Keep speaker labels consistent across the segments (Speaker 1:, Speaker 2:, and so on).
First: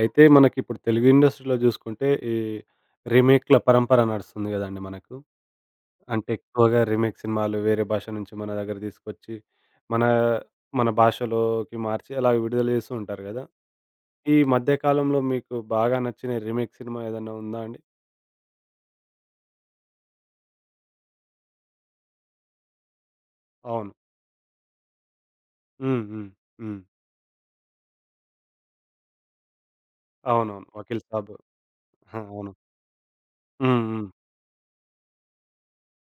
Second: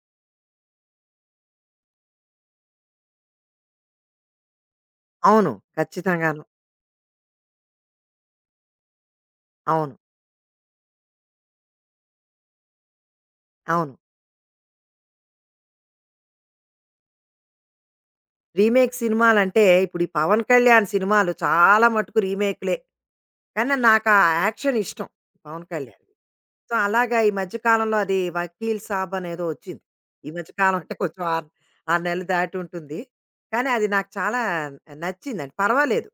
Speaker 1: అయితే మనకిప్పుడు తెలుగు ఇండస్ట్రీలో జూసుకుంటే, ఈ రీమేక్‌ల పరంపర నడుస్తుంది గదండీ మనకు.
Speaker 2: అవును.
Speaker 1: అంటే
Speaker 2: ఖచ్చితంగాను.
Speaker 1: ఎక్కువగా రీమేక్ సినిమాలు వేరే భాష నుంచి మన దగ్గర తీసుకొచ్చి,
Speaker 2: అవును.
Speaker 1: మన మన భాషలోకి మార్చి అలా విడుదల జేస్తూ ఉంటారు గదా!
Speaker 2: అవును.
Speaker 1: ఈ మధ్య కాలంలో మీకు బాగా నచ్చిన రీమేక్ సినిమా ఏదన్నా ఉందా అండి?
Speaker 2: రీమేక్ సినిమాలంటే ఇప్పుడు ఈ 'పవన్ కళ్యాణ్' సినిమాలు చాలా మటుకు రీమేక్‌లే. కానీ
Speaker 1: అవును.
Speaker 2: నాకా యాక్షన్ ఇష్టం, 'పవన్ కళ్యాణ్.'
Speaker 1: హ్మ్. హ్మ్.
Speaker 2: సో,
Speaker 1: హ్మ్.
Speaker 2: అలాగా ఈ మధ్య కాలంలో అది 'వకీల్ సాబ్' అనేదో వచ్చింది. ఈ మధ్య
Speaker 1: అవునవును.
Speaker 2: కాలం అంటే
Speaker 1: 'వకీల్
Speaker 2: కొంచెం
Speaker 1: సాబ్'
Speaker 2: ఆరు 6
Speaker 1: ఆ!
Speaker 2: నెలలు
Speaker 1: అవును.
Speaker 2: దాటి ఉంటుంది. కానీ
Speaker 1: హ్మ్.
Speaker 2: అది
Speaker 1: హ్మ్.
Speaker 2: నాకు చాలా నచ్చిందండి. పర్వాలేదు.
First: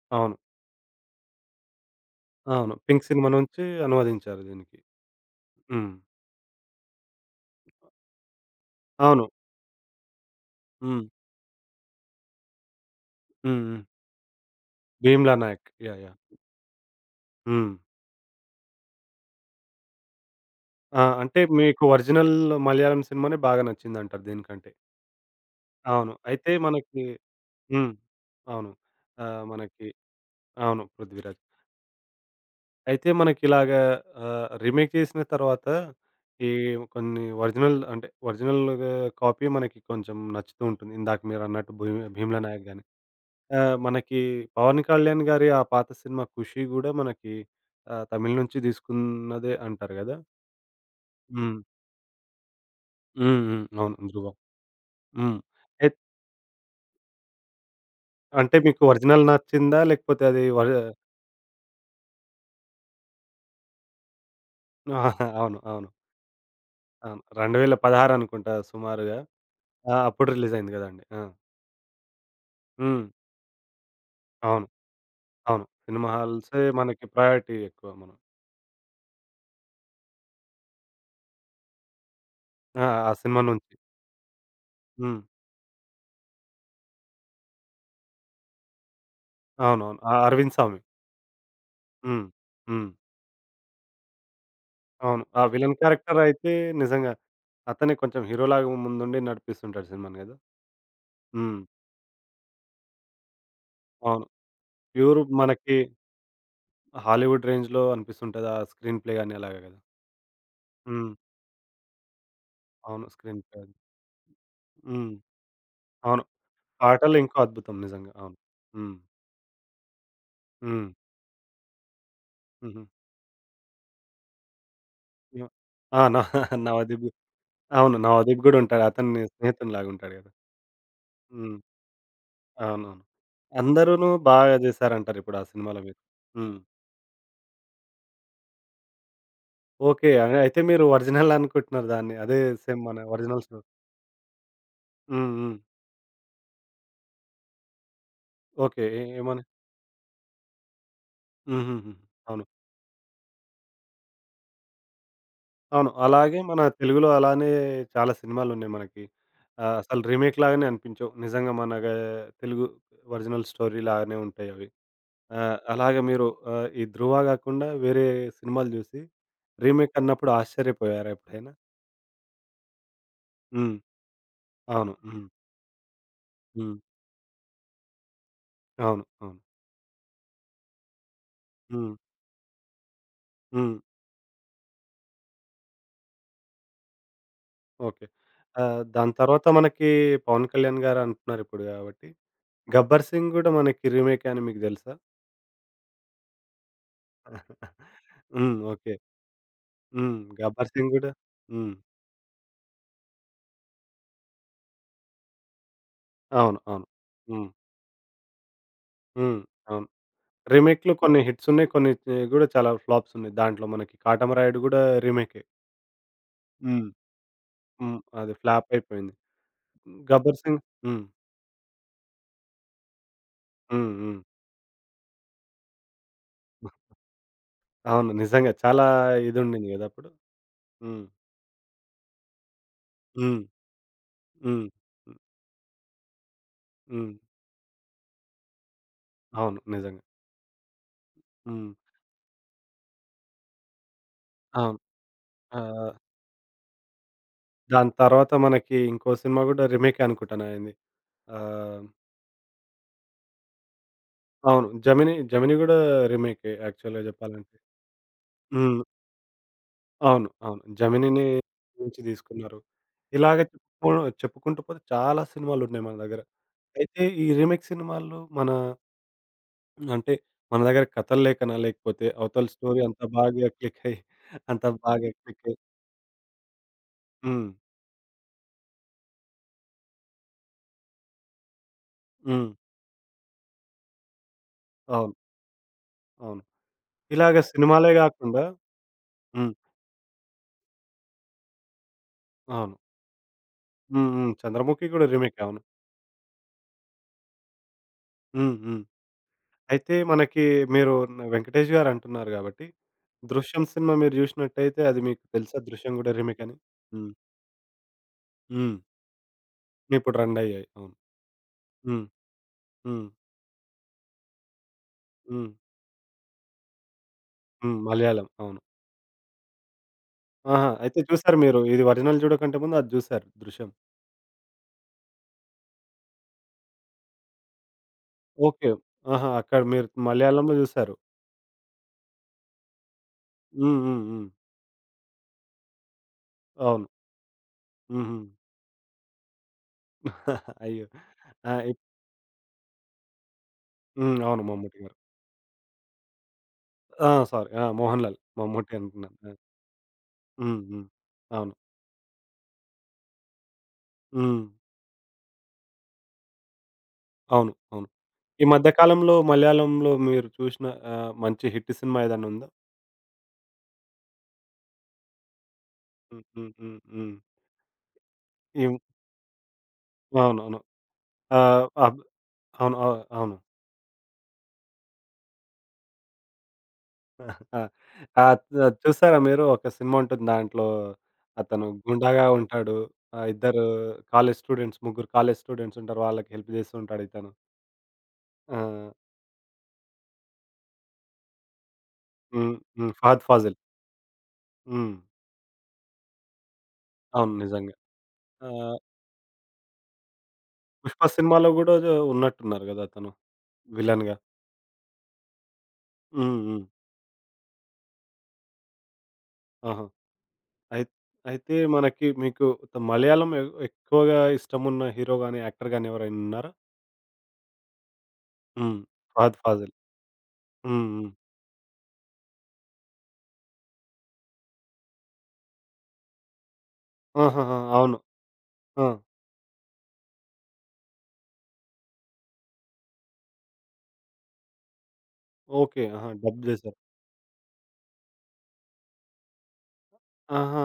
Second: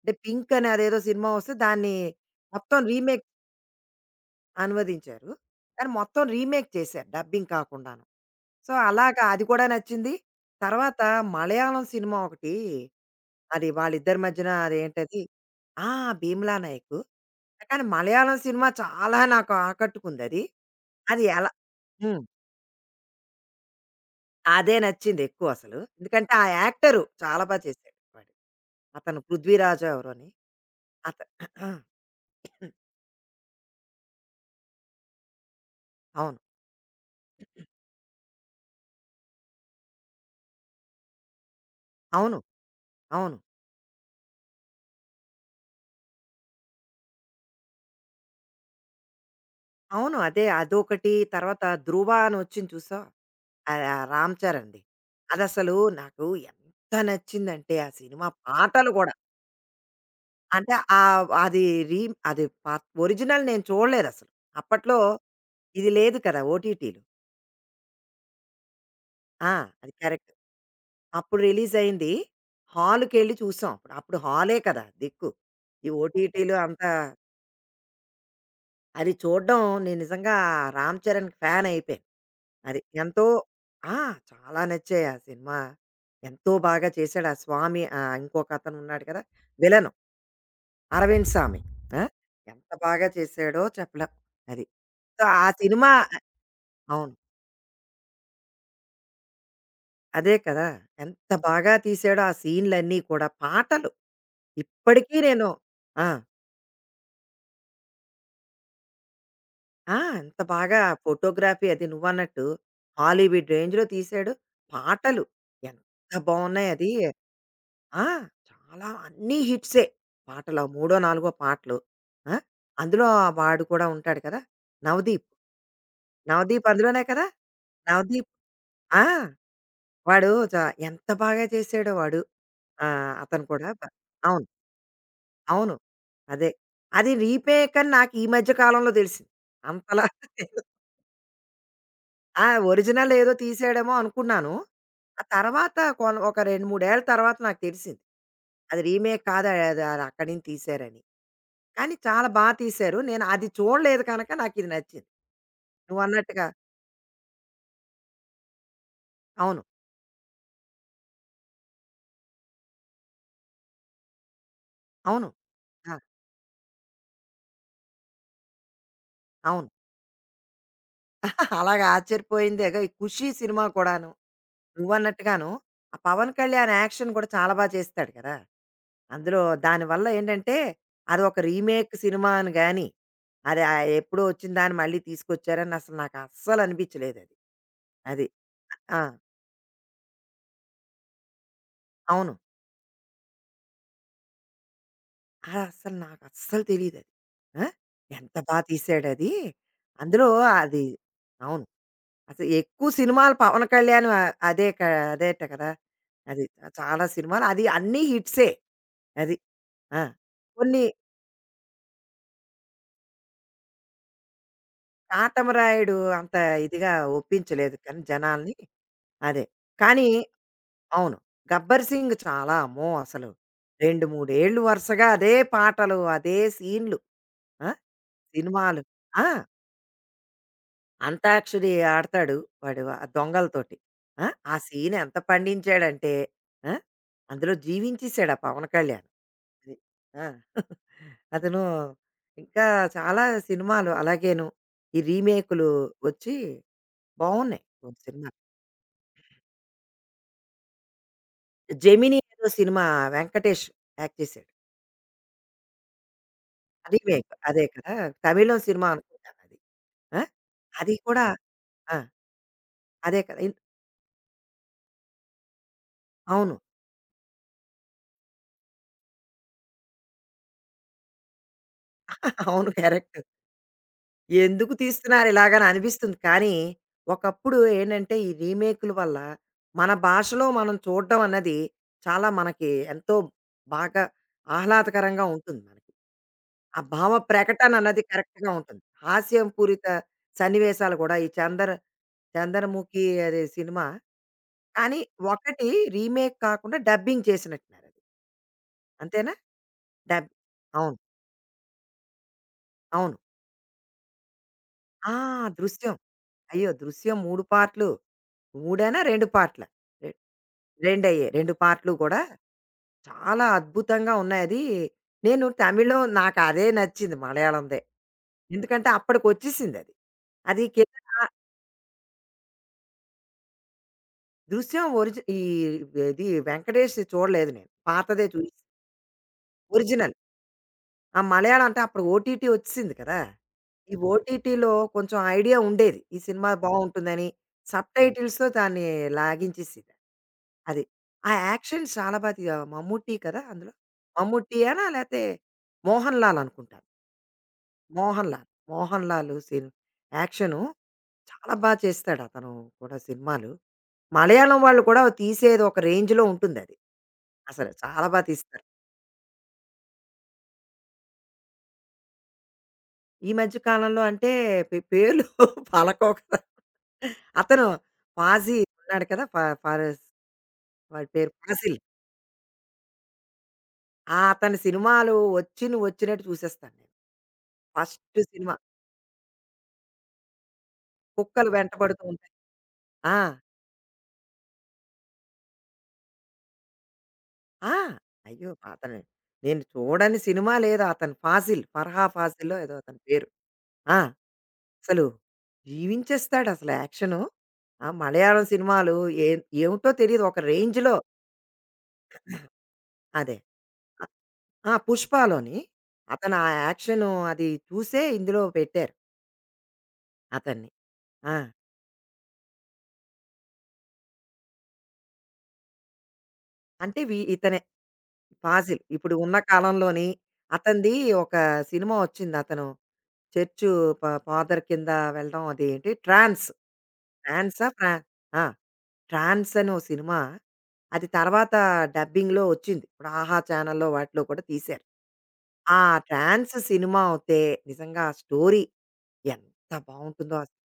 Speaker 2: అంటే
Speaker 1: అవును.
Speaker 2: 'పింక్' అని అదేదో సినిమా వస్తే దాన్ని
Speaker 1: అవును.
Speaker 2: మొత్తం
Speaker 1: 'పింక్'
Speaker 2: రీమేక్
Speaker 1: సినిమా నుంచి అనువదించారు దీనికి.
Speaker 2: అనువదించారు. కానీ
Speaker 1: హ్మ్.
Speaker 2: మొత్తం రీమేక్ చేశారు డబ్బింగ్ కాకుండాను. సో,
Speaker 1: అవును.
Speaker 2: అలాగా అది కూడా నచ్చింది. తర్వాత
Speaker 1: హ్మ్.
Speaker 2: మలయాళం సినిమా ఒకటి
Speaker 1: హ్మ్.
Speaker 2: అది
Speaker 1: హ్మ్.
Speaker 2: వాళ్ళిద్దరి మధ్యన అదేంటది.
Speaker 1: 'భీమ్లా నాయక్.'
Speaker 2: ఆ!
Speaker 1: యాహ్! యాహ్!
Speaker 2: 'భీమ్లా నాయక్.'
Speaker 1: హ్మ్.
Speaker 2: కానీ మలయాళం సినిమా చాలా నాకు ఆకట్టుకుందది.
Speaker 1: ఆ!
Speaker 2: అది అది
Speaker 1: అంటే
Speaker 2: ఎలా.
Speaker 1: మీకు
Speaker 2: హ్మ్.
Speaker 1: ఒరిజినల్ మలయాళం సినిమానే బాగా నచ్చిందంటారు దీనికంటే.
Speaker 2: అదే నచ్చింది ఎక్కువ అసలు.
Speaker 1: అవును.
Speaker 2: ఎందుకంటే ఆ
Speaker 1: అయితే
Speaker 2: యాక్టరు
Speaker 1: మనకి
Speaker 2: చాలా బా
Speaker 1: హ్మ్.
Speaker 2: చేశాడు వాడు.
Speaker 1: అవును.
Speaker 2: అతను
Speaker 1: ఆహ్, మనకి
Speaker 2: 'పృథ్వీరాజో' ఎవరోని.
Speaker 1: అవును.
Speaker 2: అత
Speaker 1: 'పృథ్వీరాజ్'. అయితే మనకిలాగా ఆహ్, రీమేక్ చేసిన తర్వాత
Speaker 2: అవును.
Speaker 1: ఈ కొన్ని ఒరిజినల్ అంటే ఒరిజినల్‌గా కాపీ మనకి కొంచెం నచ్చుతూ ఉంటుంది. ఇందాక మీరన్నట్టు భూమి
Speaker 2: అవును.
Speaker 1: 'భీమ్లా నాయక్' గాని.
Speaker 2: అవును.
Speaker 1: ఆహ్, మనకి పవన్ కళ్యాణ్ గారి ఆ పాత సినిమా 'ఖుషి' గూడా మనకి ఆహ్, తమిళ్ నుంచి తీసుకున్నదే అంటారు
Speaker 2: అవును.
Speaker 1: గదా!
Speaker 2: అదే అదొకటి.
Speaker 1: హ్మ్.
Speaker 2: తర్వాత 'ధ్రువ' అని వచ్చింది చూసావా?
Speaker 1: హ్మ్. హ్మ్.
Speaker 2: అది
Speaker 1: అవును.
Speaker 2: ఆ
Speaker 1: 'ధ్రువ'.
Speaker 2: 'రామ్ చరణ్‌ది'.
Speaker 1: హ్మ్.
Speaker 2: అదసలు నాకు ఎంత నచ్చిందంటే, ఆ సినిమా
Speaker 1: అంటే మీకు
Speaker 2: పాటలు గూడా.
Speaker 1: ఒరిజినల్ నచ్చిందా? లేకపోతే అది
Speaker 2: అంటే
Speaker 1: వర్
Speaker 2: అది రీమ్ అది పా ఒరిజినల్ నేను చూడలేదసలు. అప్పట్లో
Speaker 1: అవును. అవును.
Speaker 2: ఇది లేదు కదా! ఓటీటీలు.
Speaker 1: అవును. 2016 అనుకుంటా సుమారుగా.
Speaker 2: ఆ! అది
Speaker 1: ఆ! అప్పుడు
Speaker 2: కరెక్ట్.
Speaker 1: రిలీజ్ అయింది గదండీ. ఆ!
Speaker 2: అప్పుడు రిలీజయింది.
Speaker 1: హ్మ్.
Speaker 2: హాల్‌కెళ్ళి చూసాం. అప్పుడు అప్పుడు హాలే
Speaker 1: అవును.
Speaker 2: కదా దిక్కు.
Speaker 1: అవును.
Speaker 2: ఈ
Speaker 1: సినిమా
Speaker 2: ఓటీటీలు
Speaker 1: హాల్సే
Speaker 2: అంతా
Speaker 1: మనకి ప్రయారిటీ ఎక్కువ మనం.
Speaker 2: అది చూడ్డం నేను నిజంగా రామ్ చరణ్ ఫ్యాన్ అయిపోయాను. అది
Speaker 1: ఆ! ఆ
Speaker 2: ఎంతో.
Speaker 1: సినిమా నుంచి.
Speaker 2: ఆ! చాలా నచ్చాయి ఆ
Speaker 1: హ్మ్.
Speaker 2: సినిమా. ఎంతో బాగా చేశాడు ఆ స్వామి ఇంకొకతను ఉన్నాడు కదా! విలను.
Speaker 1: అవునవును. ఆ! 'అరవింద్ స్వామి'.
Speaker 2: అరవింద్ స్వామి. ఆ!
Speaker 1: హ్మ్.
Speaker 2: ఎంత
Speaker 1: హ్మ్.
Speaker 2: బాగా చేశాడో చెప్పలేం. అది. సో,
Speaker 1: అవును. ఆ
Speaker 2: ఆ
Speaker 1: విలన్
Speaker 2: సినిమా అ.
Speaker 1: క్యారెక్టర్ అయితే నిజంగా
Speaker 2: అవును.
Speaker 1: అతనే కొంచెం హీరోలాగా ముందుండి నడిపిస్తుంటాడు సినిమాని
Speaker 2: అదే
Speaker 1: గదా!
Speaker 2: కదా! ఎంత
Speaker 1: హ్మ్.
Speaker 2: బాగా తీశాడో ఆ సీన్‌లన్నీ కూడా. పాటలు
Speaker 1: అవును.
Speaker 2: ఇప్పటికీ
Speaker 1: ప్యూర్
Speaker 2: నేను.
Speaker 1: మనకి
Speaker 2: ఆ!
Speaker 1: హాలీవుడ్ రేంజ్‌లో అనిపిస్తుంటది. ఆ స్క్రీన్ ప్లే గాని అలాగే గదా!
Speaker 2: ఆ! ఎంత బాగా
Speaker 1: హ్మ్.
Speaker 2: ఫోటోగ్రఫీ అది నువ్వన్నట్టు
Speaker 1: అవును. Screen
Speaker 2: Hollywood
Speaker 1: play.
Speaker 2: రేంజ్‌లో తీశాడు.
Speaker 1: హ్మ్.
Speaker 2: పాటలు ఎంత
Speaker 1: అవును.
Speaker 2: బావున్నాయి అది.
Speaker 1: పాటలు ఇంకో అద్భుతం
Speaker 2: ఆ!
Speaker 1: నిజంగా. అవును.
Speaker 2: చాలా
Speaker 1: హ్మ్.
Speaker 2: అన్నీ హిట్సే. పాటలు ఆ
Speaker 1: హ్మ్.
Speaker 2: మూడో, నాలుగో పాటలు. ఆ!
Speaker 1: హుహు.
Speaker 2: అందులో ఆ వాడు కూడా ఉంటాడు కదా! నవదీప్.
Speaker 1: న ఆ! న
Speaker 2: నవదీప్ అందులోనే
Speaker 1: నవదీప్ గు-
Speaker 2: కదా!
Speaker 1: అవును.
Speaker 2: నవదీప్
Speaker 1: నవదీప్ గూడా ఉంటాడు.
Speaker 2: ఆ!
Speaker 1: అతని స్నేహితునిలాగా ఉంటాడు
Speaker 2: వాడు
Speaker 1: గదా!
Speaker 2: చ ఎంత బాగా
Speaker 1: హ్మ్.
Speaker 2: చేశాడో వాడు.
Speaker 1: అవునవును.
Speaker 2: అతను కూడా బ.
Speaker 1: అందరూను
Speaker 2: అవును.
Speaker 1: బాగా జేశారంటారు ఇప్పుడు ఆ
Speaker 2: అవును.
Speaker 1: సినిమాలో మీరు.
Speaker 2: అదే.
Speaker 1: హ్మ్.
Speaker 2: అది రీమేక్ అని నాకు ఈ మధ్య కాలంలో తెలిసింది. అంతలా
Speaker 1: ఓకే. అయితే మీరు ఒరిజినల్ అనుకుంటున్నారు దాన్ని. అదే
Speaker 2: ఆ!
Speaker 1: సేమ్ మన
Speaker 2: ఒరిజినల్ ఏదో
Speaker 1: ఒరిజినల్ స్టోరీ.
Speaker 2: తీసాడేమో అనుకున్నాను. ఆ
Speaker 1: హ్మ్. హ్మ్.
Speaker 2: తర్వాత కొన్ ఒక 2, 3 ఏళ్ల తర్వాత నాకు తెలిసింది. అది
Speaker 1: ఓకే. ఏ
Speaker 2: రీమేక్
Speaker 1: ఏమని
Speaker 2: కాదు అది అది అక్కడి నుంచి తీశారని.
Speaker 1: హుహుహు.
Speaker 2: కానీ చాలా
Speaker 1: అవును.
Speaker 2: బా తీశారు. నేను అది చూడలేదు కనుక నాకిది నచ్చింది.
Speaker 1: అవును. అలాగే
Speaker 2: నువ్వన్నట్టుగా.
Speaker 1: మన తెలుగులో అలానే చాలా సినిమాలున్నాయి మనకి.
Speaker 2: అవును.
Speaker 1: ఆహ్, అసలు రీమేక్ లాగానే అనిపించవు. నిజంగా మన గా తెలుగు ఒరిజినల్ స్టోరీ లాగానే ఉంటాయవి.
Speaker 2: అవును.
Speaker 1: ఆహ్,
Speaker 2: ఆ!
Speaker 1: అలాగే మీరు ఆహ్, ఈ 'ధ్రువ' గాకుండా వేరే సినిమాలు జూసి
Speaker 2: అవును.
Speaker 1: రీమేక్ అన్నప్పుడు ఆశ్చర్యపోయారా ఎప్పుడైనా?
Speaker 2: అలాగా ఆశ్చర్యపోయింది. అగో ఈ 'ఖుషి' సినిమా
Speaker 1: హ్మ్.
Speaker 2: కూడాను.
Speaker 1: అవును. హ్మ్.
Speaker 2: నువ్వన్నట్టుగాను. ఆ 'పవన్ కళ్యాణ్'
Speaker 1: హ్మ్.
Speaker 2: యాక్షన్ కూడా చాలా బా చేస్తాడు కదా!
Speaker 1: అవును. అవును.
Speaker 2: అందులో దానివల్ల ఏంటంటే, అదొక రీమేక్
Speaker 1: హ్మ్.
Speaker 2: సినిమా అని గాని, అది
Speaker 1: హ్మ్.
Speaker 2: ఎప్పుడో వచ్చిన దాన్ని మళ్ళీ తీసుకొచ్చారని అసలు నాకు అస్సలు అనిపించలేదది.
Speaker 1: ఓకే.
Speaker 2: అది.
Speaker 1: ఆహ్,
Speaker 2: అది ఆ!
Speaker 1: దాని తర్వాత మనకి 'పవన్ కళ్యాణ్' గారు అంటున్నారు ఇప్పుడు గాబట్టి
Speaker 2: అవును.
Speaker 1: 'గబ్బర్ సింగ్' గూడా మనకి రీమేకే అని మీకు దెలుసా?
Speaker 2: అదస్సలు నాకు అస్సలు తెలీదది.
Speaker 1: హ్మ్.
Speaker 2: ఆ! ఎంత బా
Speaker 1: ఓకే.
Speaker 2: తీశాడది.
Speaker 1: హ్మ్.
Speaker 2: అందులో
Speaker 1: 'గబ్బర్
Speaker 2: అది
Speaker 1: సింగ్' గూడా
Speaker 2: అవును.
Speaker 1: హ్మ్.
Speaker 2: అసలు ఎక్కువ సినిమాలు 'పవన్ కళ్యాణ్' అ- అదే క అదేట కదా! అది.
Speaker 1: అవును. అవును.
Speaker 2: చాలా సినిమాలు
Speaker 1: హ్మ్.
Speaker 2: అది అన్నీ హిట్సే. అది.
Speaker 1: హ్మ్. అవును.
Speaker 2: ఆ! కొన్ని
Speaker 1: రీమేక్‌లో కొన్ని హిట్స్ ఉన్నాయి. కొన్ని చే గూడా చాలా ఫ్లాప్స్ ఉన్నాయి. దాంట్లో మనకి 'కాటమరాయుడు' గూడా రీమేకే.
Speaker 2: కాటమరాయుడు అంత
Speaker 1: హ్మ్.
Speaker 2: ఇదిగా ఒప్పించలేదు
Speaker 1: హ్మ్.
Speaker 2: కానీ
Speaker 1: అది
Speaker 2: జనాల్ని.
Speaker 1: ఫ్లాప్ అయిపోయింది.
Speaker 2: అదే. కానీ
Speaker 1: 'గబ్బర్ సింగ్' హ్మ్.
Speaker 2: అవును. 'గబ్బర్ సింగ్' చాలా అమ్మో! అసలు
Speaker 1: హ్మ్.
Speaker 2: 2,
Speaker 1: హ్మ్.
Speaker 2: 3 ఏళ్ళు వరుసగా అదే పాటలు, అదే సీన్‌లు. ఆ!
Speaker 1: అవును. నిజంగా
Speaker 2: సినిమాలు.
Speaker 1: చాలా
Speaker 2: ఆ!
Speaker 1: ఇదుండింది గదా! అప్పుడు. హ్మ్.
Speaker 2: 'అంతాక్షరి' ఆడతాడు వాడు ఆ
Speaker 1: హ్మ్.
Speaker 2: దొంగలతోటి. ఆ! ఆ
Speaker 1: హ్మ్.
Speaker 2: సీన్
Speaker 1: హ్మ్.
Speaker 2: ఎంత పండించాడంటే! ఆ!
Speaker 1: హ్మ్.
Speaker 2: అందులో జీవించేసాడు ఆ 'పవన్ కళ్యాణ్'.
Speaker 1: అవును.
Speaker 2: అది.
Speaker 1: నిజంగా.
Speaker 2: ఆ! అతను
Speaker 1: హ్మ్.
Speaker 2: ఇంకా చాలా సినిమాలు అలాగేను.
Speaker 1: అవును.
Speaker 2: ఈ రీమేక్‌లు
Speaker 1: ఆహ్,
Speaker 2: వచ్చి బావున్నాయి
Speaker 1: దాని
Speaker 2: కొన్ని
Speaker 1: తర్వాత
Speaker 2: సినిమాలు.
Speaker 1: మనకి ఇంకో సినిమా గూడా రీమేకే అనుకుంటాను అయింది. ఆహ్,
Speaker 2: 'జెమినీ' ఏదో సినిమా 'వెంకటేష్' యాక్ట్ చేశాడు.
Speaker 1: అవును. 'జమినీ' గూడా రీమేకే
Speaker 2: అది
Speaker 1: యాక్చువల్‌గా
Speaker 2: రీమేక్
Speaker 1: జెప్పాలంటే.
Speaker 2: అదే కదా! తమిళం
Speaker 1: హ్మ్.
Speaker 2: సినిమా అనుకుంటాను అది. ఆ!
Speaker 1: అవును. అవును.
Speaker 2: అది
Speaker 1: 'జెమినీ'
Speaker 2: కూడా ఆ!
Speaker 1: నుంచి తీసుకున్నారు.
Speaker 2: అదే
Speaker 1: ఇలాగ
Speaker 2: కదా! ఇన్.
Speaker 1: చెప్పుకో చెప్పుకుంటూ పోతే చాలా సినిమాలున్నాయి మన దగ్గర.
Speaker 2: అవును.
Speaker 1: అయితే ఈ రీమేక్ సినిమాలు మన అంటే మన దగ్గర కథలు లేకనా? లేకపోతే అవతల
Speaker 2: అవును.
Speaker 1: స్టోరీ అంత
Speaker 2: కరెక్ట్.
Speaker 1: బాగా క్లిక్ అయ్యి అంత
Speaker 2: ఎందుకు
Speaker 1: బాగా
Speaker 2: తీస్తున్నారు
Speaker 1: క్లిక్ అయ్యి
Speaker 2: ఇలాగని అనిపిస్తుంది. కానీ,
Speaker 1: హ్మ్.
Speaker 2: ఒకప్పుడు ఏంటంటే ఈ రీమేక్‌ల వల్ల మన భాషలో మనం చూడడం అన్నది చాలా
Speaker 1: హ్మ్.
Speaker 2: మనకి ఎంతో బాగా
Speaker 1: అవును.
Speaker 2: ఆహ్లాదకరంగా ఉంటుంది మనకి.
Speaker 1: అవును.
Speaker 2: ఆ భావ
Speaker 1: ఇలాగ
Speaker 2: ప్రకటన
Speaker 1: సినిమాలే
Speaker 2: అన్నది
Speaker 1: గాకుండా
Speaker 2: కరెక్ట్‌గా ఉంటుంది. హాస్యం
Speaker 1: హ్మ్.
Speaker 2: పూరిత సన్నివేశాలు గూడా ఈ చందర్
Speaker 1: అవును.
Speaker 2: 'చంద్రముఖి' అదే సినిమా.
Speaker 1: హ్మ్. హ్మ్. 'చంద్రముఖి'
Speaker 2: కానీ
Speaker 1: గూడా రీమేకే అవును.
Speaker 2: ఒకటి రీమేక్ కాకుండా డబ్బింగ్ చేసినట్టున్నారది.
Speaker 1: హ్మ్. హ్మ్.
Speaker 2: అంతేనా?
Speaker 1: అయితే
Speaker 2: డబ్.
Speaker 1: మనకి మీరు
Speaker 2: అవును.
Speaker 1: న వెంకటేష్ గారు అంటున్నారు గాబట్టి,
Speaker 2: అవును.
Speaker 1: 'దృశ్యం' సినిమా మీరు జూషినట్టయితే అది
Speaker 2: ఆ!
Speaker 1: మీకు తెలుసా
Speaker 2: 'దృశ్యం'.
Speaker 1: 'దృశ్యం' గూడా రీమేక్ అని?
Speaker 2: అయ్యో!
Speaker 1: హ్మ్.
Speaker 2: 'దృశ్యం' 3 పార్ట్‌లు.
Speaker 1: హ్మ్.
Speaker 2: 3 2 పార్ట్‌లా? రె
Speaker 1: ఇప్పుడు 2 అయ్యాయి. అవును.
Speaker 2: రెండయ్యాయి. 2 పార్ట్‌లు
Speaker 1: హ్మ్.
Speaker 2: గూడా
Speaker 1: హ్మ్.
Speaker 2: చాలా అద్భుతంగా ఉన్నాయది. నేను
Speaker 1: హ్మ్.
Speaker 2: తమిళం నాకదే నచ్చింది
Speaker 1: హ్మ్.
Speaker 2: మలయాళందే.
Speaker 1: మలయాళం. అవును.
Speaker 2: ఎందుకంటే అప్పటికొచ్చేసిందది. అది
Speaker 1: ఆహా!
Speaker 2: అది
Speaker 1: అయితే
Speaker 2: కింద
Speaker 1: చూసారు మీరు ఇది ఒరిజినల్ జూడకంటే ముందు అది జూసారు 'దృశ్యం'.
Speaker 2: దృశ్యం ఒరిజి ఈ ఇది 'వెంకటేష్' చూడలేదు నేను. పాతదే చూసా.
Speaker 1: ఓకే. ఆహా! అక్కడ మీరు
Speaker 2: ఒరిజినల్.
Speaker 1: మలయాళంలో జూసారు.
Speaker 2: ఆ మలయాళం అంటే అప్పుడు ఓటీటీ వచ్చేసింది కదా!
Speaker 1: హ్మ్.
Speaker 2: ఈ
Speaker 1: హ్మ్. హ్మ్.
Speaker 2: ఓటీటీలో కొంచెం ఐడియా ఉండేది ఈ సినిమా
Speaker 1: అవును.
Speaker 2: బావుంటుందని. హ్మ్.
Speaker 1: హుహు.
Speaker 2: సబ్‌టైటిల్స్‌తో దాన్ని లాగించేసేది. అది.
Speaker 1: అయ్యో!
Speaker 2: ఆ
Speaker 1: ఆ! ఇప్
Speaker 2: యాక్షన్ చాలా బా తీ మమ్ముట్టి కదా అందులో.
Speaker 1: హ్మ్. అవును. 'మమ్మూటి'
Speaker 2: మమ్ముట్టియేనా
Speaker 1: గారు.
Speaker 2: లేతే మోహన్ లాల్ అనుకుంటాను.
Speaker 1: ఆ! సారీ. ఆ! 'మోహన్ లాల్'.
Speaker 2: మోహన్ లాల్.
Speaker 1: 'మమ్మూటి'
Speaker 2: మోహన్
Speaker 1: అనుకున్నాను. ఆ!
Speaker 2: లాల్ సిన్ యాక్షను
Speaker 1: హ్మ్. హ్మ్.
Speaker 2: చాలా
Speaker 1: అవును.
Speaker 2: బా చేస్తాడు అతను కూడా సినిమాలు.
Speaker 1: హ్మ్.
Speaker 2: మలయాళం వాళ్ళు కూడా తీసేది ఒక రేంజ్‌లో ఉంటుందది.
Speaker 1: అవును.
Speaker 2: అసలు
Speaker 1: అవును.
Speaker 2: చాలా బా
Speaker 1: ఈ
Speaker 2: తీస్తారు.
Speaker 1: మధ్య కాలంలో మలయాళంలో మీరు చూసిన ఆహ్, మంచి హిట్ సినిమా ఏదైనా ఉందా?
Speaker 2: ఈ మధ్య కాలంలో అంటే పే పేర్లు పలకవు
Speaker 1: హ్మ్.
Speaker 2: కదా!
Speaker 1: హ్మ్. హ్మ్. హ్మ్.
Speaker 2: అతను ఫాజీ
Speaker 1: ఇవ్
Speaker 2: ఉన్నాడు కదా! ఫ ఫారెస్
Speaker 1: అవునవును.
Speaker 2: వాడి పేరు
Speaker 1: ఆహ్,
Speaker 2: ఫాసిల్.
Speaker 1: అబ్ అవును. ఆహ్, అవును.
Speaker 2: ఆ అతని సినిమాలు వచ్చి నువ్వు వచ్చినట్టు చూసేస్తాను నేను.
Speaker 1: ఆ!
Speaker 2: ఫస్ట్
Speaker 1: ఆహ్,
Speaker 2: సినిమా
Speaker 1: చూసారా మీరు ఒక సినిమా ఉంటుంది దాంట్లో
Speaker 2: 'కుక్కలు
Speaker 1: అతను
Speaker 2: వెంటపడుతూ
Speaker 1: గుండాగా
Speaker 2: ఉంటాయి.'
Speaker 1: ఉంటాడు.
Speaker 2: ఆ!
Speaker 1: ఆ ఇద్దరు కాలేజ్ స్టూడెంట్స్, ముగ్గురు కాలేజ్ స్టూడెంట్స్ ఉంటారు. వాళ్ళకి హెల్ప్ చేస్తూ ఉంటాడు ఇతను.
Speaker 2: ఆ! అయ్యో!
Speaker 1: ఆ!
Speaker 2: అతను నేను చూడని సినిమా లేదు అతను ఫాసిల్. ఫర్హా
Speaker 1: హ్మ్.
Speaker 2: ఫాసిల్లో ఏదో
Speaker 1: హ్మ్.
Speaker 2: అతని
Speaker 1: ఫహద్
Speaker 2: పేరు.
Speaker 1: ఫాజిల్.
Speaker 2: ఆ!
Speaker 1: హ్మ్.
Speaker 2: అసలు జీవించేస్తాడసల యాక్షను.
Speaker 1: అవును. నిజంగా.
Speaker 2: ఆ! మలయాళం
Speaker 1: ఆహ్,
Speaker 2: సినిమాలు ఏ ఏమిటో తెలీదు. ఒక రేంజ్‌లో.
Speaker 1: 'పుష్ప' సినిమాలో గూడా ఉన్నట్టున్నారు గదా! అతను
Speaker 2: అదే. అ
Speaker 1: విలన్‌గా.
Speaker 2: ఆ! 'పుష్పలోని' అతను
Speaker 1: హ్మ్.
Speaker 2: ఆ
Speaker 1: హ్మ్.
Speaker 2: యాక్షను అది చూసే ఇందులో పెట్టారు
Speaker 1: ఆహా!
Speaker 2: అతన్ని.
Speaker 1: అయి
Speaker 2: ఆ!
Speaker 1: అయితే మనకి మీకు త మలయాళం ఎ ఎక్కువగా ఇష్టమున్న హీరో గాని, యాక్టర్ గాని ఎవరైనా ఉన్నారా?
Speaker 2: అంటే వీ ఇతనే
Speaker 1: హ్మ్.
Speaker 2: ఫాజిల్. ఇప్పుడు ఉన్న
Speaker 1: 'ఫహద్ ఫాజిల్.'
Speaker 2: కాలంలోని
Speaker 1: హ్మ్.
Speaker 2: అతనిది
Speaker 1: హ్మ్.
Speaker 2: ఒక సినిమా వచ్చింది. అతను చర్చు ఫ ఫాదర్ కింద వెళ్ళడం అదేంటి 'ట్రాన్స్'.
Speaker 1: ఆహాహా!
Speaker 2: ట్రాన్సా? ఫ్రా
Speaker 1: అవును.
Speaker 2: ఆ!
Speaker 1: ఆ!
Speaker 2: 'ట్రాన్స్' అని ఓ సినిమా. అది తర్వాత డబ్బింగ్‌లో వచ్చింది. ఇప్పుడు 'ఆహా' ఛానెల్‌లో వాటిలో కూడా తీశారు. ఆ
Speaker 1: ఓకే. ఆహా! డబ్
Speaker 2: ట్రాన్స్
Speaker 1: చేశారు.
Speaker 2: సినిమా అవుతే నిజంగా ఆ స్టోరీ ఎంత బావుంటుందో అసలు.
Speaker 1: ఆహా!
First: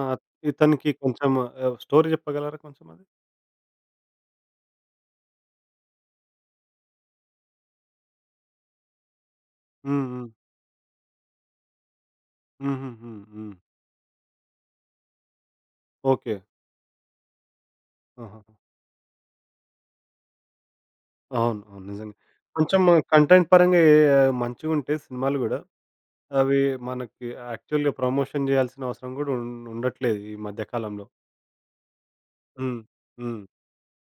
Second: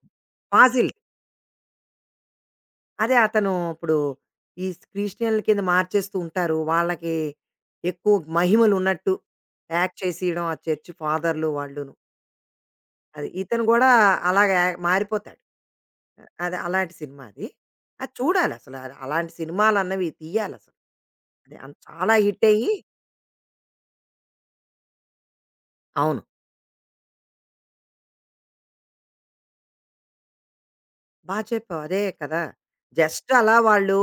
Speaker 1: ఇతనికి
Speaker 2: 'ఫాజిల్'.
Speaker 1: కొంచెం ఆహ్, స్టోరీ చెప్పగలరా కొంచెం అది?
Speaker 2: అదే అతను ఇప్పుడు ఈ క్రిస్టియన్‌ల కింద మార్చేస్తూ ఉంటారు. వాళ్ళకి ఎక్కువ మహిమలు ఉన్నట్టు యాక్ట్
Speaker 1: హ్మ్. హ్మ్.
Speaker 2: చేసేయడం ఆ చర్చ్ ఫాదర్‌లు వాళ్ళును.
Speaker 1: హుహుహు.
Speaker 2: అది
Speaker 1: హ్మ్.
Speaker 2: ఇతను గూడా అలాగే మారిపోతాడు.
Speaker 1: ఓకే.
Speaker 2: అది అలాంటి సినిమా అది. అది
Speaker 1: ఆహాహా!
Speaker 2: చూడాలసలు. అలాంటి సినిమాలన్నవి తీయాలసలు. అది
Speaker 1: అవును.
Speaker 2: అన్
Speaker 1: అవును.
Speaker 2: చాలా
Speaker 1: నిజంగా.
Speaker 2: హిట్ అయ్యి.
Speaker 1: కొంచెం కంటెంట్ పరంగా ఏ మంచిగుంటే సినిమాలు గూడా,
Speaker 2: అవును.
Speaker 1: అవి మనకి యాక్చువల్‌గా ప్రమోషన్ చేయాల్సిన అవసరం గూడా ఉం ఉండట్లేదు ఈ మధ్య కాలంలో.
Speaker 2: బా చెప్పావు. అదే కదా!
Speaker 1: హ్మ్.
Speaker 2: జస్ట్
Speaker 1: హ్మ్.
Speaker 2: అలా వాళ్ళు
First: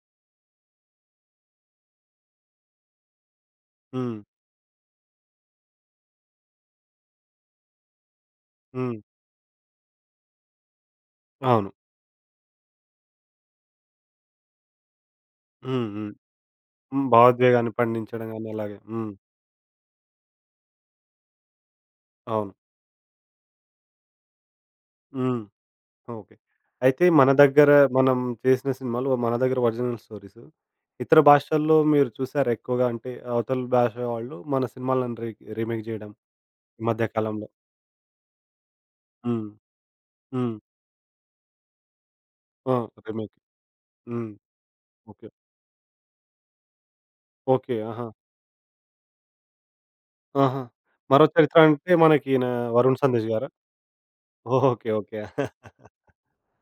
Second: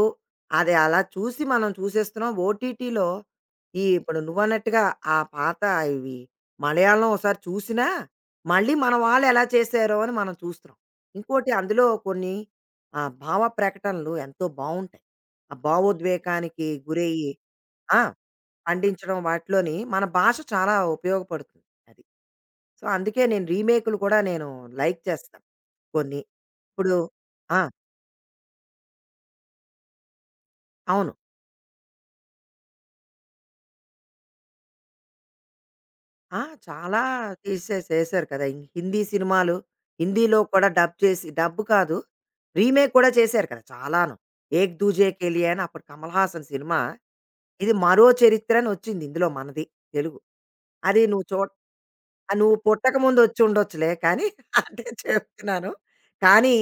Speaker 2: అది అలా చూసి మనం చూసేస్తున్నాం. ఓటీటీలో ఈ ఇప్పుడు
Speaker 1: హ్మ్.
Speaker 2: నువ్వన్నట్టుగా ఆ పాత ఇవి మలయాళం ఒకసారి చూసినా, మళ్ళీ మన
Speaker 1: హ్మ్.
Speaker 2: వాళ్ళు ఎలా చేశారో అని మనం చూస్తున్నాం. ఇంకోటి
Speaker 1: అవును.
Speaker 2: అందులో కొన్ని భావ ప్రకటనలు ఎంతో బావుంటాయి. ఆ
Speaker 1: హ్మ్. హ్మ్.
Speaker 2: భావోద్వేగానికి
Speaker 1: హ్మ్.
Speaker 2: గురయ్యి
Speaker 1: భావోద్వేగాన్ని
Speaker 2: ఆ!
Speaker 1: పండించడం గాని అలాగే. హ్మ్.
Speaker 2: పండించడం వాటిలోని మన భాష చాలా ఉపయోగపడుతుంది అది.
Speaker 1: అవును.
Speaker 2: సో, అందుకే నేను రీమేక్‌లు కూడా నేను లైక్
Speaker 1: హ్మ్.
Speaker 2: చేస్తాను కొన్ని.
Speaker 1: ఓకే.
Speaker 2: ఇప్పుడు
Speaker 1: అయితే మన
Speaker 2: ఆ!
Speaker 1: దగ్గర మనం చేసిన సినిమాలు మన దగ్గర ఒరిజినల్ స్టోరీసు.
Speaker 2: అవును.
Speaker 1: ఇతర భాషల్లో మీరు చూసారా ఎక్కువగా? అంటే అవతల భాష వాళ్ళు మన సినిమాలను రీ రీమేక్ జేయడం
Speaker 2: ఆ!
Speaker 1: ఈ
Speaker 2: చాలా
Speaker 1: మధ్య కాలంలో.
Speaker 2: తీసేసి చేశారు కదా! ఇం- హిందీ
Speaker 1: హ్మ్.
Speaker 2: సినిమాలు. హిందీలో
Speaker 1: హ్మ్.
Speaker 2: కూడా డబ్ చేసి డబ్ కాదు.
Speaker 1: ఆ!
Speaker 2: రీమేక్ కూడా
Speaker 1: రీమేక్.
Speaker 2: చేశారు కదా! చాలాను.
Speaker 1: హ్మ్.
Speaker 2: 'ఏక్ దూజే కే
Speaker 1: ఓకే.
Speaker 2: లియే' అని అప్పుడు కమల్ హాసన్ సినిమా. ఇది
Speaker 1: ఓకే.
Speaker 2: 'మరో
Speaker 1: ఆహా!
Speaker 2: చరిత్ర' అని వచ్చింది ఇందులో మనది తెలుగు.
Speaker 1: ఆహా!
Speaker 2: అది
Speaker 1: మరో
Speaker 2: నువ్వు చూ
Speaker 1: చరిత్ర అంటే మనకి
Speaker 2: ఆ
Speaker 1: ఈయన
Speaker 2: నువ్వు
Speaker 1: 'వరుణ్
Speaker 2: పుట్టకముందు
Speaker 1: సందేశ్'
Speaker 2: వచ్చి
Speaker 1: గారా?
Speaker 2: ఉండొచ్చులే కానీ. అదే
Speaker 1: ఓకే. ఓకే.
Speaker 2: చెప్తున్నాను. కానీ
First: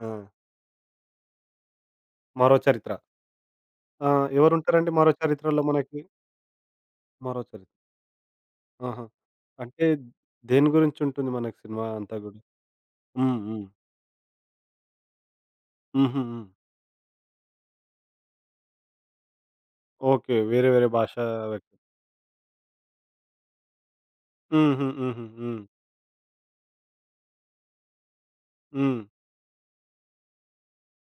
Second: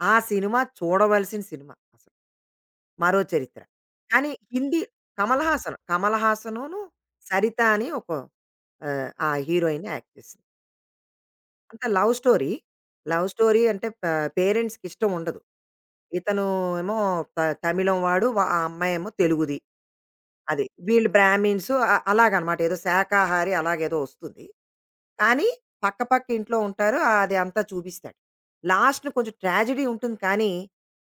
Speaker 1: ఆ!
Speaker 2: ఆ సినిమా చూడవలసిన సినిమా అసలు
Speaker 1: 'మరో చరిత్ర.'
Speaker 2: 'మరో చరిత్ర.'
Speaker 1: ఆ!
Speaker 2: కానీ హిందీ
Speaker 1: ఎవరుంటారండి 'మరో
Speaker 2: కమల్
Speaker 1: చరిత్రలో'
Speaker 2: హాసన్,
Speaker 1: మనకి?
Speaker 2: కమల్ హాసనును
Speaker 1: 'మరో
Speaker 2: సరిత
Speaker 1: చరిత్ర.'
Speaker 2: అని ఒక
Speaker 1: ఆహా!
Speaker 2: ఆ
Speaker 1: అంటే
Speaker 2: హీరోయిన్ యాక్ట్ చేసింది.
Speaker 1: దేని గురించుంటుంది మనకి
Speaker 2: అంటే
Speaker 1: సినిమా
Speaker 2: లవ్
Speaker 1: అంతా గూడా?
Speaker 2: స్టోరీ. లవ్
Speaker 1: హ్మ్.
Speaker 2: స్టోరీ
Speaker 1: హ్మ్.
Speaker 2: అంటే ప పేరెంట్స్‌కి ఇష్టం ఉండదు.
Speaker 1: హుహు. హ్మ్.
Speaker 2: ఇతను ఏమో త తమిళం వాడు. వ ఆ అమ్మాయేమో తెలుగుది.
Speaker 1: ఓకే.
Speaker 2: అది.
Speaker 1: వేరే వేరే
Speaker 2: వీళ్ళు
Speaker 1: భాషా
Speaker 2: బ్రాహ్మిన్స్
Speaker 1: వ్యక్తులు.
Speaker 2: అ అలాగనమాట. ఏదో శాకాహారి అలాగేదో ఒస్తుంది.
Speaker 1: హుహు. హుహు.
Speaker 2: కానీ
Speaker 1: హ్మ్.
Speaker 2: పక్క పక్క ఇంట్లో ఉంటారు. అది అంతా చూపిస్తాడు.
Speaker 1: హ్మ్.
Speaker 2: లాస్ట్‌న కొంచెం ట్రాజెడీ ఉంటుంది కానీ,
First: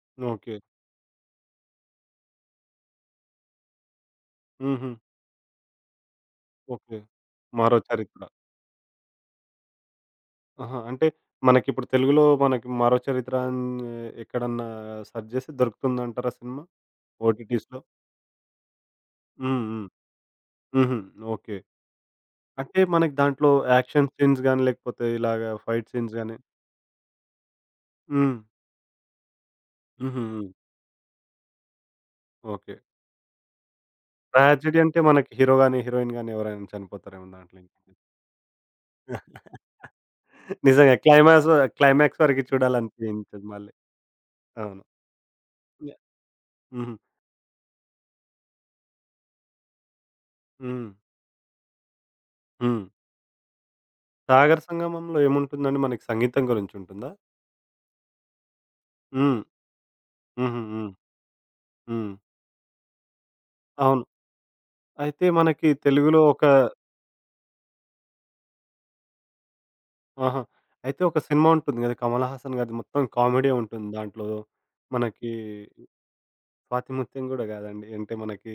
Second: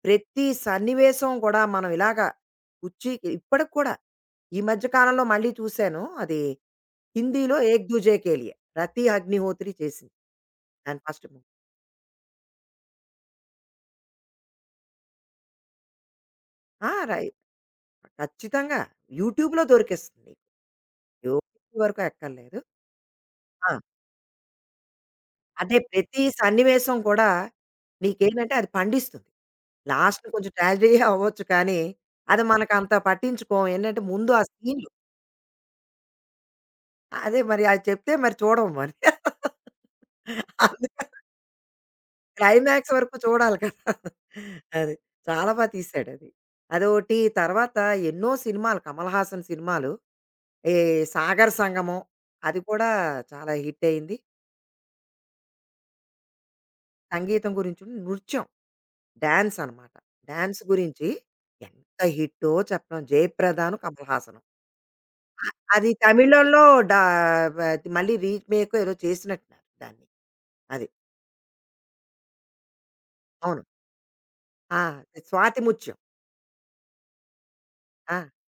Speaker 2: ప్రతి
Speaker 1: ఓకే.
Speaker 2: సన్నివేశం గూడా మనం ఇలాగా కుర్చీకి ఇప్పటికి కూడా ఈ మధ్య
Speaker 1: హుహు.
Speaker 2: కాలంలో మళ్ళీ చూశాను అది.
Speaker 1: ఓకే.
Speaker 2: హిందీలో
Speaker 1: మరో
Speaker 2: 'ఏక్ దూజే
Speaker 1: చరిత్ర.
Speaker 2: కే లియే' 'రతి అగ్నిహోత్రి' చేసింది.
Speaker 1: ఆహా!
Speaker 2: దాని
Speaker 1: అంటే
Speaker 2: ఫస్ట్ ము.
Speaker 1: మనకిప్పుడు తెలుగులో మనకి మరో చరిత్ర అని ఎక్కడన్నా సెర్చ్ చేస్తే దొరుకుతుందంటారా సినిమా?
Speaker 2: ఆ! రై
Speaker 1: ఓటీటీస్‌లో?
Speaker 2: ఖచ్చితంగా.
Speaker 1: హ్మ్.
Speaker 2: యూట్యూబ్‌లో
Speaker 1: హ్మ్.
Speaker 2: దొరికేస్తుంది నీకు.
Speaker 1: హుహు. ఓకే.
Speaker 2: యూట్యూబ్ వరకు ఎక్కర్లేదు.
Speaker 1: అంటే మనకి దాంట్లో
Speaker 2: ఆ!
Speaker 1: యాక్షన్ సీన్స్ గాని లేకపోతే ఇలాగ
Speaker 2: అంటే
Speaker 1: ఫైట్ సీన్స్
Speaker 2: ప్రతి
Speaker 1: గాని
Speaker 2: సన్నివేశం కూడా
Speaker 1: హ్మ్.
Speaker 2: నీకేంటంటే అది పండిస్తుంది.
Speaker 1: హుహు.
Speaker 2: లాస్ట్‌లో
Speaker 1: హ్మ్.
Speaker 2: కొంచెం ట్రాజడీ అవ్వచ్చు కానీ, అది
Speaker 1: ఓకే.
Speaker 2: మనకంత పట్టించుకోం. ఏంటంటే ముందు ఆ
Speaker 1: ట్రాజెడీ
Speaker 2: సీన్‌లు.
Speaker 1: అంటే మనకి హీరో గాని, హీరోయిన్ గాని ఎవరైనా చనిపోతారేమో
Speaker 2: అదే
Speaker 1: దాంట్లో
Speaker 2: మరి,
Speaker 1: ఇంక.
Speaker 2: అది చెప్తే మరి చూడం మరి.
Speaker 1: నిజంగా
Speaker 2: అందుకని
Speaker 1: క్లైమాక్స్ క్లైమాక్స్ వరకు
Speaker 2: క్లైమాక్స్ వరకు
Speaker 1: చూడాలనిపించదు
Speaker 2: చూడాలి
Speaker 1: మళ్ళీ.
Speaker 2: కదా!
Speaker 1: అవును.
Speaker 2: అది. చాలా బా
Speaker 1: యాహ్!
Speaker 2: తీశాడది.
Speaker 1: హుహు.
Speaker 2: అదోటి తర్వాత ఎన్నో సినిమాలు కమల్ హాసన్ సినిమాలు. ఈ
Speaker 1: హ్మ్.
Speaker 2: 'సాగర సంగమం' అది
Speaker 1: హ్మ్.
Speaker 2: కూడా చాలా హిట్ అయింది.
Speaker 1: 'సాగర్ సంగమంలో' ఏముంటుందండి? మనకి సంగీతం గురించి ఉంటుందా?
Speaker 2: సంగీతం గురించి ఉన్న నృత్యం
Speaker 1: హ్మ్.
Speaker 2: డాన్స్ అనమాట.
Speaker 1: హుహు.
Speaker 2: డాన్స్
Speaker 1: హ్మ్.
Speaker 2: గురించి ఎంత
Speaker 1: హ్మ్.
Speaker 2: హిట్టో చెప్పడం 'జయప్రదను,
Speaker 1: అవును.
Speaker 2: కమల్ హాసను.'
Speaker 1: అయితే మనకి
Speaker 2: అది
Speaker 1: తెలుగులో ఒక
Speaker 2: తమిళంలో డా వ మళ్ళీ రీమేకో ఏదో చేసినట్టున్నారు దాన్ని.
Speaker 1: ఆహా!
Speaker 2: అది.
Speaker 1: అయితే ఒక సినిమా ఉంటుంది కదా! కమల్ హాసన్ గారిది మొత్తం కామెడీయే
Speaker 2: అవును.
Speaker 1: ఉంటుంది దాంట్లో.
Speaker 2: ఆ!
Speaker 1: మనకి
Speaker 2: 'స్వాతి ముత్యం.'
Speaker 1: 'స్వాతి ముత్యం' గూడా కాదండి. అంటే
Speaker 2: ఆ!
Speaker 1: మనకి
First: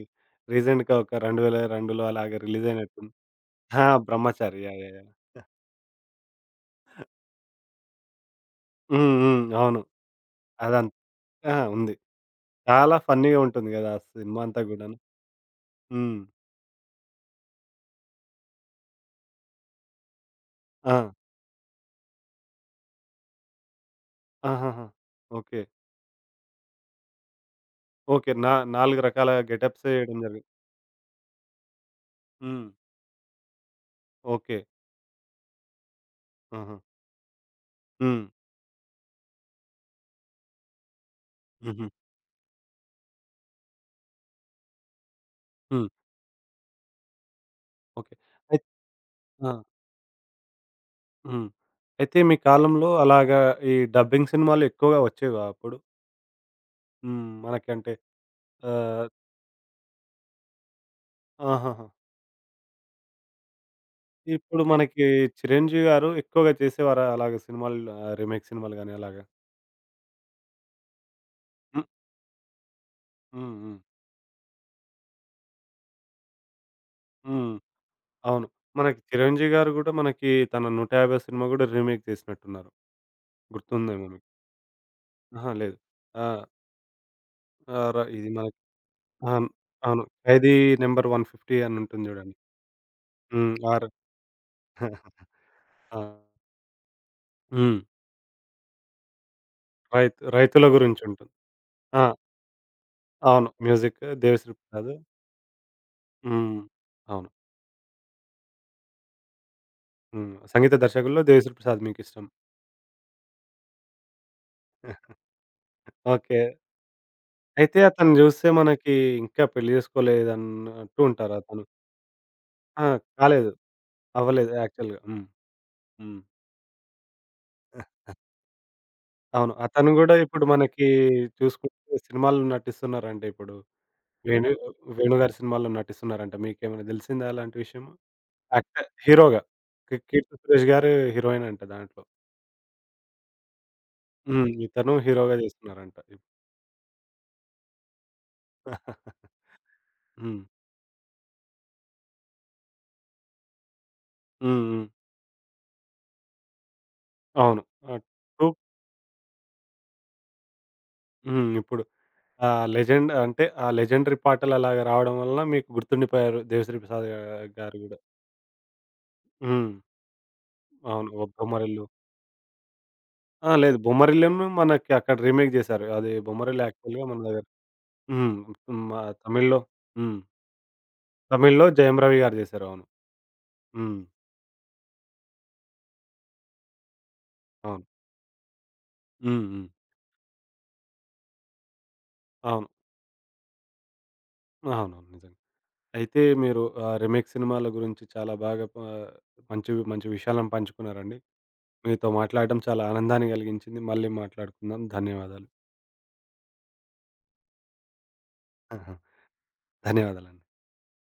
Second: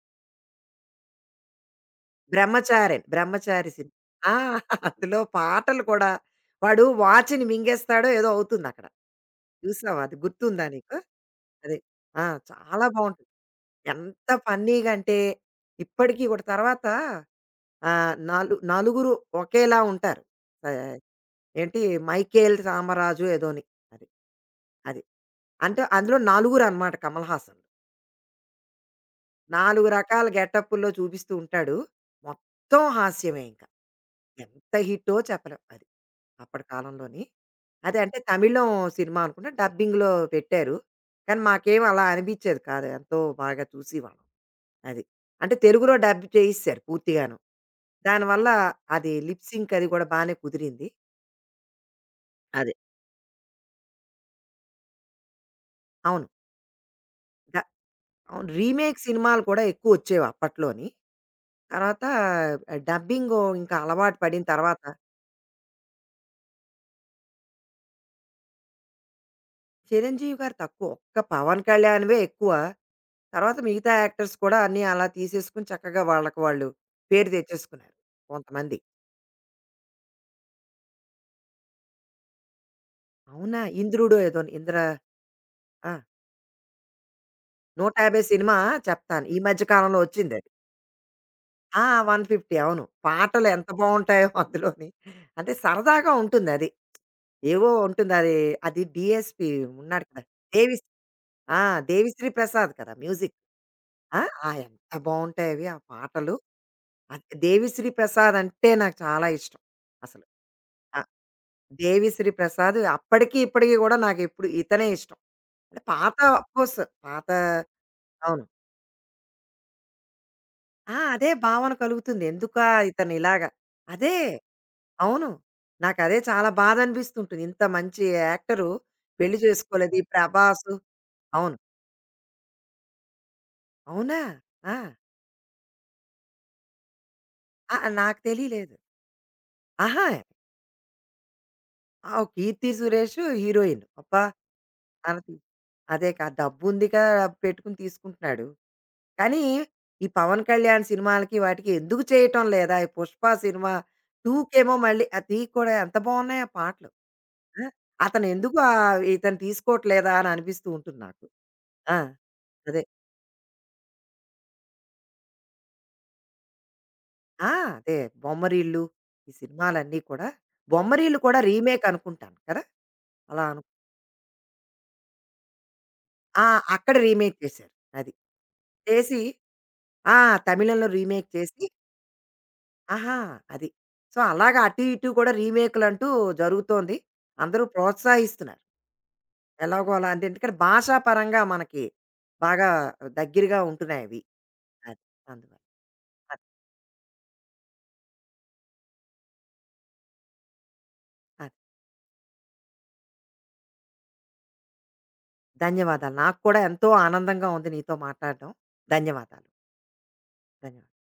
Speaker 1: రీసెంట్‌గా ఒక 2002లో అలాగా రిలీజ్
Speaker 2: బ్రహ్మచారిణి.
Speaker 1: అయినట్టుంది.
Speaker 2: బ్రహ్మచారి
Speaker 1: ఆ!
Speaker 2: సినిమా. ఆ!
Speaker 1: బ్రహ్మచారి. యాహ్! యాహ్! యాహ్!
Speaker 2: అందులో పాటలు కూడా వాడు వాచ్‌ని మింగేస్తాడో ఏదో అవుతుందక్కడ.
Speaker 1: హ్మ్. హ్మ్. అవును.
Speaker 2: చూసావా అది, గుర్తుందా
Speaker 1: అదం
Speaker 2: నీకు?
Speaker 1: ఆ!
Speaker 2: అది.
Speaker 1: ఉంది.
Speaker 2: ఆ! చాలా
Speaker 1: చాలా
Speaker 2: బావుంటుంది.
Speaker 1: ఫన్నీగా ఉంటుంది గదా! ఆ
Speaker 2: ఎంత
Speaker 1: సినిమా అంతా గూడాను.
Speaker 2: ఫన్నీగంటే
Speaker 1: హ్మ్.
Speaker 2: ఇప్పటికి కూడా తర్వాత నలు నలుగురు ఒకేలా ఉంటారు. ఆహ్,
Speaker 1: ఆ!
Speaker 2: ఏంటి 'మైకేల్ రామరాజు' ఏదోని అది.
Speaker 1: ఆహాహా!
Speaker 2: అది.
Speaker 1: ఓకే.
Speaker 2: అంటే అందులో నలుగురనమాట 'కమల్ హాసన్.'
Speaker 1: ఓకే. నా 4 రకాల
Speaker 2: నాలుగు
Speaker 1: గెటప్స్ ఏయడం
Speaker 2: రకాల
Speaker 1: జరిగింది.
Speaker 2: గెటప్పుల్లో చూపిస్తూ ఉంటాడు.
Speaker 1: హ్మ్.
Speaker 2: మొత్తం హాస్యమే ఇంక.
Speaker 1: ఓకే.
Speaker 2: ఎంత హిట్టో చెప్పలేం అది. అప్పటి
Speaker 1: ఆహా!
Speaker 2: కాలంలోని. అదే అంటే
Speaker 1: హ్మ్.
Speaker 2: తమిళం సినిమా అనుకుంటా డబ్బింగ్‌లో పెట్టారు. కానీ మాకేం
Speaker 1: హుహు.
Speaker 2: అలా అనిపించేది కాదు. ఎంతో బాగా చూసేవాళ్ళం. అది. అంటే
Speaker 1: హ్మ్.
Speaker 2: తెలుగులో డబ్ చేయిస్తారు పూర్తిగాను.
Speaker 1: ఓకే.
Speaker 2: దానివల్ల
Speaker 1: అయిత్
Speaker 2: అది లిప్
Speaker 1: ఆ!
Speaker 2: సింక్ అది కూడా బానే కుదిరింది.
Speaker 1: హ్మ్. అయితే మీ
Speaker 2: అదే.
Speaker 1: కాలంలో అలాగా ఈ డబ్బింగ్ సినిమాలు ఎక్కువగా వచ్చేవా అప్పుడు?
Speaker 2: అవును.
Speaker 1: హ్మ్.
Speaker 2: డ
Speaker 1: మనకంటే
Speaker 2: అవును. రీమేక్
Speaker 1: ఆహ్,
Speaker 2: సినిమాలు కూడా ఎక్కువొచ్చేవి అప్పట్లోని.
Speaker 1: ఆహాహా!
Speaker 2: తర్వాత డబ్బింగు ఇంకా అలవాటు పడిన
Speaker 1: ఇప్పుడు
Speaker 2: తర్వాత.
Speaker 1: మనకి 'చిరంజీవి' గారు ఎక్కువగా చేసేవారా అలాగ సినిమాలు ఆహ్, రీమేక్ సినిమాలు గాని అలాగా?
Speaker 2: చిరంజీవి గారు తక్కువ. ఒక్క 'పవన్ కళ్యాణ్‌వే' ఎక్కువ.
Speaker 1: హ్మ్.
Speaker 2: తర్వాత
Speaker 1: హ్మ్.
Speaker 2: మిగతా యాక్టర్స్ కూడా అన్నీ అలా తీసేసుకొని చక్కగా వాళ్ళకి వాళ్ళు పేరు
Speaker 1: హ్మ్.
Speaker 2: తెచ్చేసుకున్నారు
Speaker 1: అవును.
Speaker 2: కొంతమంది.
Speaker 1: మనకి 'చిరంజీవి' గారు గూడా మనకి తన 150 సినిమా గూడా రీమేక్ చేసినట్టున్నారు.
Speaker 2: అవునా?
Speaker 1: గుర్తుందేమో
Speaker 2: 'ఇంద్రుడో'
Speaker 1: మీకు.
Speaker 2: ఏదోను 'ఇంద్ర'.
Speaker 1: అహా! లేదు.
Speaker 2: ఆ!
Speaker 1: ఆ! ఆహ్, ర
Speaker 2: 150
Speaker 1: ఇది
Speaker 2: సినిమా
Speaker 1: మనకి
Speaker 2: చెప్తాను. ఈ
Speaker 1: అవును.
Speaker 2: మధ్య కాలంలో
Speaker 1: అవును.
Speaker 2: వచ్చిందది.
Speaker 1: 'ఖైదీ నంబర్ 150' అని
Speaker 2: ఆ!
Speaker 1: ఉంటుంది జూడండి.
Speaker 2: 150. అవును. పాటలు
Speaker 1: హ్మ్.
Speaker 2: ఎంత
Speaker 1: ఆర్
Speaker 2: బావుంటాయో అందులోని. అంటే
Speaker 1: ఆ!
Speaker 2: సరదాగా ఉంటుందది. ఏవో
Speaker 1: హ్మ్.
Speaker 2: ఉంటుందది. అది డీఎస్‌పీ ఉన్నాడు
Speaker 1: రైతు
Speaker 2: కదా!
Speaker 1: రైతుల
Speaker 2: దేవిస్
Speaker 1: గురించి ఉంటుంది.
Speaker 2: ఆ!
Speaker 1: ఆ!
Speaker 2: దేవిశ్రీ ప్రసాద్ కదా మ్యూజిక్.
Speaker 1: అవును. మ్యూజిక్
Speaker 2: ఆ! ఆ!
Speaker 1: 'దేవిశ్రీ
Speaker 2: ఎంత
Speaker 1: ప్రసాద్'
Speaker 2: బావుంటాయవి ఆ పాటలు.
Speaker 1: హ్మ్.
Speaker 2: అది
Speaker 1: అవును.
Speaker 2: 'దేవిశ్రీ ప్రసాద్' అంటే నాకు చాలా ఇష్టం అసలు.
Speaker 1: హ్మ్. సంగీత
Speaker 2: ఆ!
Speaker 1: దర్శకుల్లో 'దేవిశ్రీ ప్రసాద్' మీకిష్టం.
Speaker 2: 'దేవిశ్రీ ప్రసాద్' అప్పటికి, ఇప్పటికి కూడా నాకెప్పుడు ఇతనే ఇష్టం. అంటే పాత
Speaker 1: ఓకే.
Speaker 2: అఫ్‌కోర్స్ పాత.
Speaker 1: అయితే అతను
Speaker 2: అవును.
Speaker 1: జూస్తే మనకి ఇంకా పెళ్లి
Speaker 2: ఆ!
Speaker 1: జేసుకోలేదన్నట్టు
Speaker 2: అదే
Speaker 1: ఉంటారు అతను.
Speaker 2: భావన కలుగుతుంది. ఎందుకా
Speaker 1: ఆ!
Speaker 2: ఇతను ఇలాగ
Speaker 1: కాలేదు.
Speaker 2: అదే.
Speaker 1: అవ్వలేదు యాక్చువల్‌గా. హ్మ్.
Speaker 2: అవును. నాకదే
Speaker 1: హ్మ్.
Speaker 2: చాలా బాధనిపిస్తుంటుంది. ఇంత మంచి యాక్టరు పెళ్లి
Speaker 1: అవును. అతను
Speaker 2: చేసుకోలేదు. ఈ
Speaker 1: గూడా ఇప్పుడు
Speaker 2: 'ప్రభాసు'.
Speaker 1: మనకి
Speaker 2: అవును.
Speaker 1: చూసుకుంటే సినిమాల్లో నటిస్తున్నారంట ఇప్పుడు.
Speaker 2: అవునా?
Speaker 1: వేణు
Speaker 2: ఆ!
Speaker 1: వేణుగారి సినిమాల్లో నటిస్తున్నారంట. మీకేమైనా దెలిసిందా అలాంటి
Speaker 2: ఆ!
Speaker 1: విషయము?
Speaker 2: నాకు తెలియలేదు.
Speaker 1: యాక్టర్ హీరోగా. కి
Speaker 2: ఆహా!
Speaker 1: 'కీర్తి సురేష్' గారు హీరోయిన్ అంట దాంట్లో.
Speaker 2: ఓహ్! 'కీర్తి సురేష్' హీరోయిన్. అబ్బా!
Speaker 1: హ్మ్. ఇతను
Speaker 2: అన్నది.
Speaker 1: హీరోగా జేస్తున్నారంట.
Speaker 2: అదే కా డబ్బుందిగా పెట్టుకుని తీసుకుంటున్నాడు. కానీ, ఈ పవన్
Speaker 1: హ్మ్.
Speaker 2: కళ్యాణ్ సినిమాలకి వాటికి ఎందుకు చేయటం లేదా? ఈ 'పుష్ప' సినిమా
Speaker 1: హ్మ్.
Speaker 2: 2కేమో
Speaker 1: హ్మ్.
Speaker 2: మళ్ళీ ఆ 3 కూడా ఎంత బావున్నాయి ఆ పాటలు.
Speaker 1: అవును.
Speaker 2: ఆ!
Speaker 1: ఆ!
Speaker 2: అతను
Speaker 1: 2
Speaker 2: ఎందుకు ఇతను తీసుకోవట్లేదా అని అనిపిస్తూ ఉంటుంది నాకు.
Speaker 1: హ్మ్. ఇప్పుడు
Speaker 2: ఆ!
Speaker 1: ఆ
Speaker 2: అదే.
Speaker 1: లెజెండ్ అంటే ఆ లెజెండరీ పాటలు అలాగా రావడం వలన మీకు గుర్తుండిపోయారు 'దేవిశ్రీ ప్రసాద్' గా
Speaker 2: ఆ!
Speaker 1: గారు
Speaker 2: అదే
Speaker 1: గూడా.
Speaker 2: 'బొమ్మరీళ్ళు' ఈ
Speaker 1: హ్మ్.
Speaker 2: సినిమాలన్నీ కూడా
Speaker 1: అవును.
Speaker 2: 'బొమ్మరీళ్ళు'
Speaker 1: 'ఓ
Speaker 2: కూడా రీమేక్
Speaker 1: బొమ్మరిల్లు.'
Speaker 2: అనుకుంటాను కదా! అలా
Speaker 1: ఆ!
Speaker 2: అను
Speaker 1: లేదు. 'బొమ్మరిల్లు'ను మనకి అక్కడ రీమేక్ జేశారు. అది
Speaker 2: ఆ!
Speaker 1: 'బొమ్మరిల్లు'
Speaker 2: అక్కడ
Speaker 1: యాక్చువల్‌గా మన
Speaker 2: రీమేక్
Speaker 1: దగ్గర
Speaker 2: చేశారు. అది.
Speaker 1: హ్మ్. హ్మ్. ఆహ్,
Speaker 2: చేసి
Speaker 1: తమిళ్‌లో హ్మ్.
Speaker 2: ఆ! తమిళంలో రీమేక్ చేసి
Speaker 1: తమిళ్‌లో 'జయం రవి' గారు జేశారు. అవును.
Speaker 2: ఆహా! అది.
Speaker 1: హ్మ్.
Speaker 2: సో, అలాగా అటు ఇటు కూడా రీమేక్‌లంటూ జరుగుతోంది. అందరూ
Speaker 1: అవును.
Speaker 2: ప్రోత్సహిస్తున్నారు.
Speaker 1: హ్మ్. హ్మ్.
Speaker 2: ఎలాగో అలా అంటే, ఎందుకంటే భాషా పరంగా మనకి
Speaker 1: అవును.
Speaker 2: బాగా దగ్గరగా ఉంటున్నాయవి. అది.
Speaker 1: అవునవును. నిజంగా.
Speaker 2: అందువల్ల.
Speaker 1: అయితే
Speaker 2: అది.
Speaker 1: మీరు ఆహ్, రీమేక్ సినిమాల గురించి చాలా బాగా ప మంచి, మంచి విషయాలను పంచుకున్నారండి.
Speaker 2: అది.
Speaker 1: మీతో మాట్లాడడం చాలా ఆనందాన్ని గలిగించింది. మళ్ళీ మాట్లాడుకుందాం. ధన్యవాదాలు.
Speaker 2: ధన్యవాదాలు. నాకు కూడా ఎంతో ఆనందంగా ఉంది నీతో మాట్లాడడం.
Speaker 1: ఆహా!
Speaker 2: ధన్యవాదాలు.
Speaker 1: ధన్యవాదాలండి.
Speaker 2: ధన్యవాదాలు.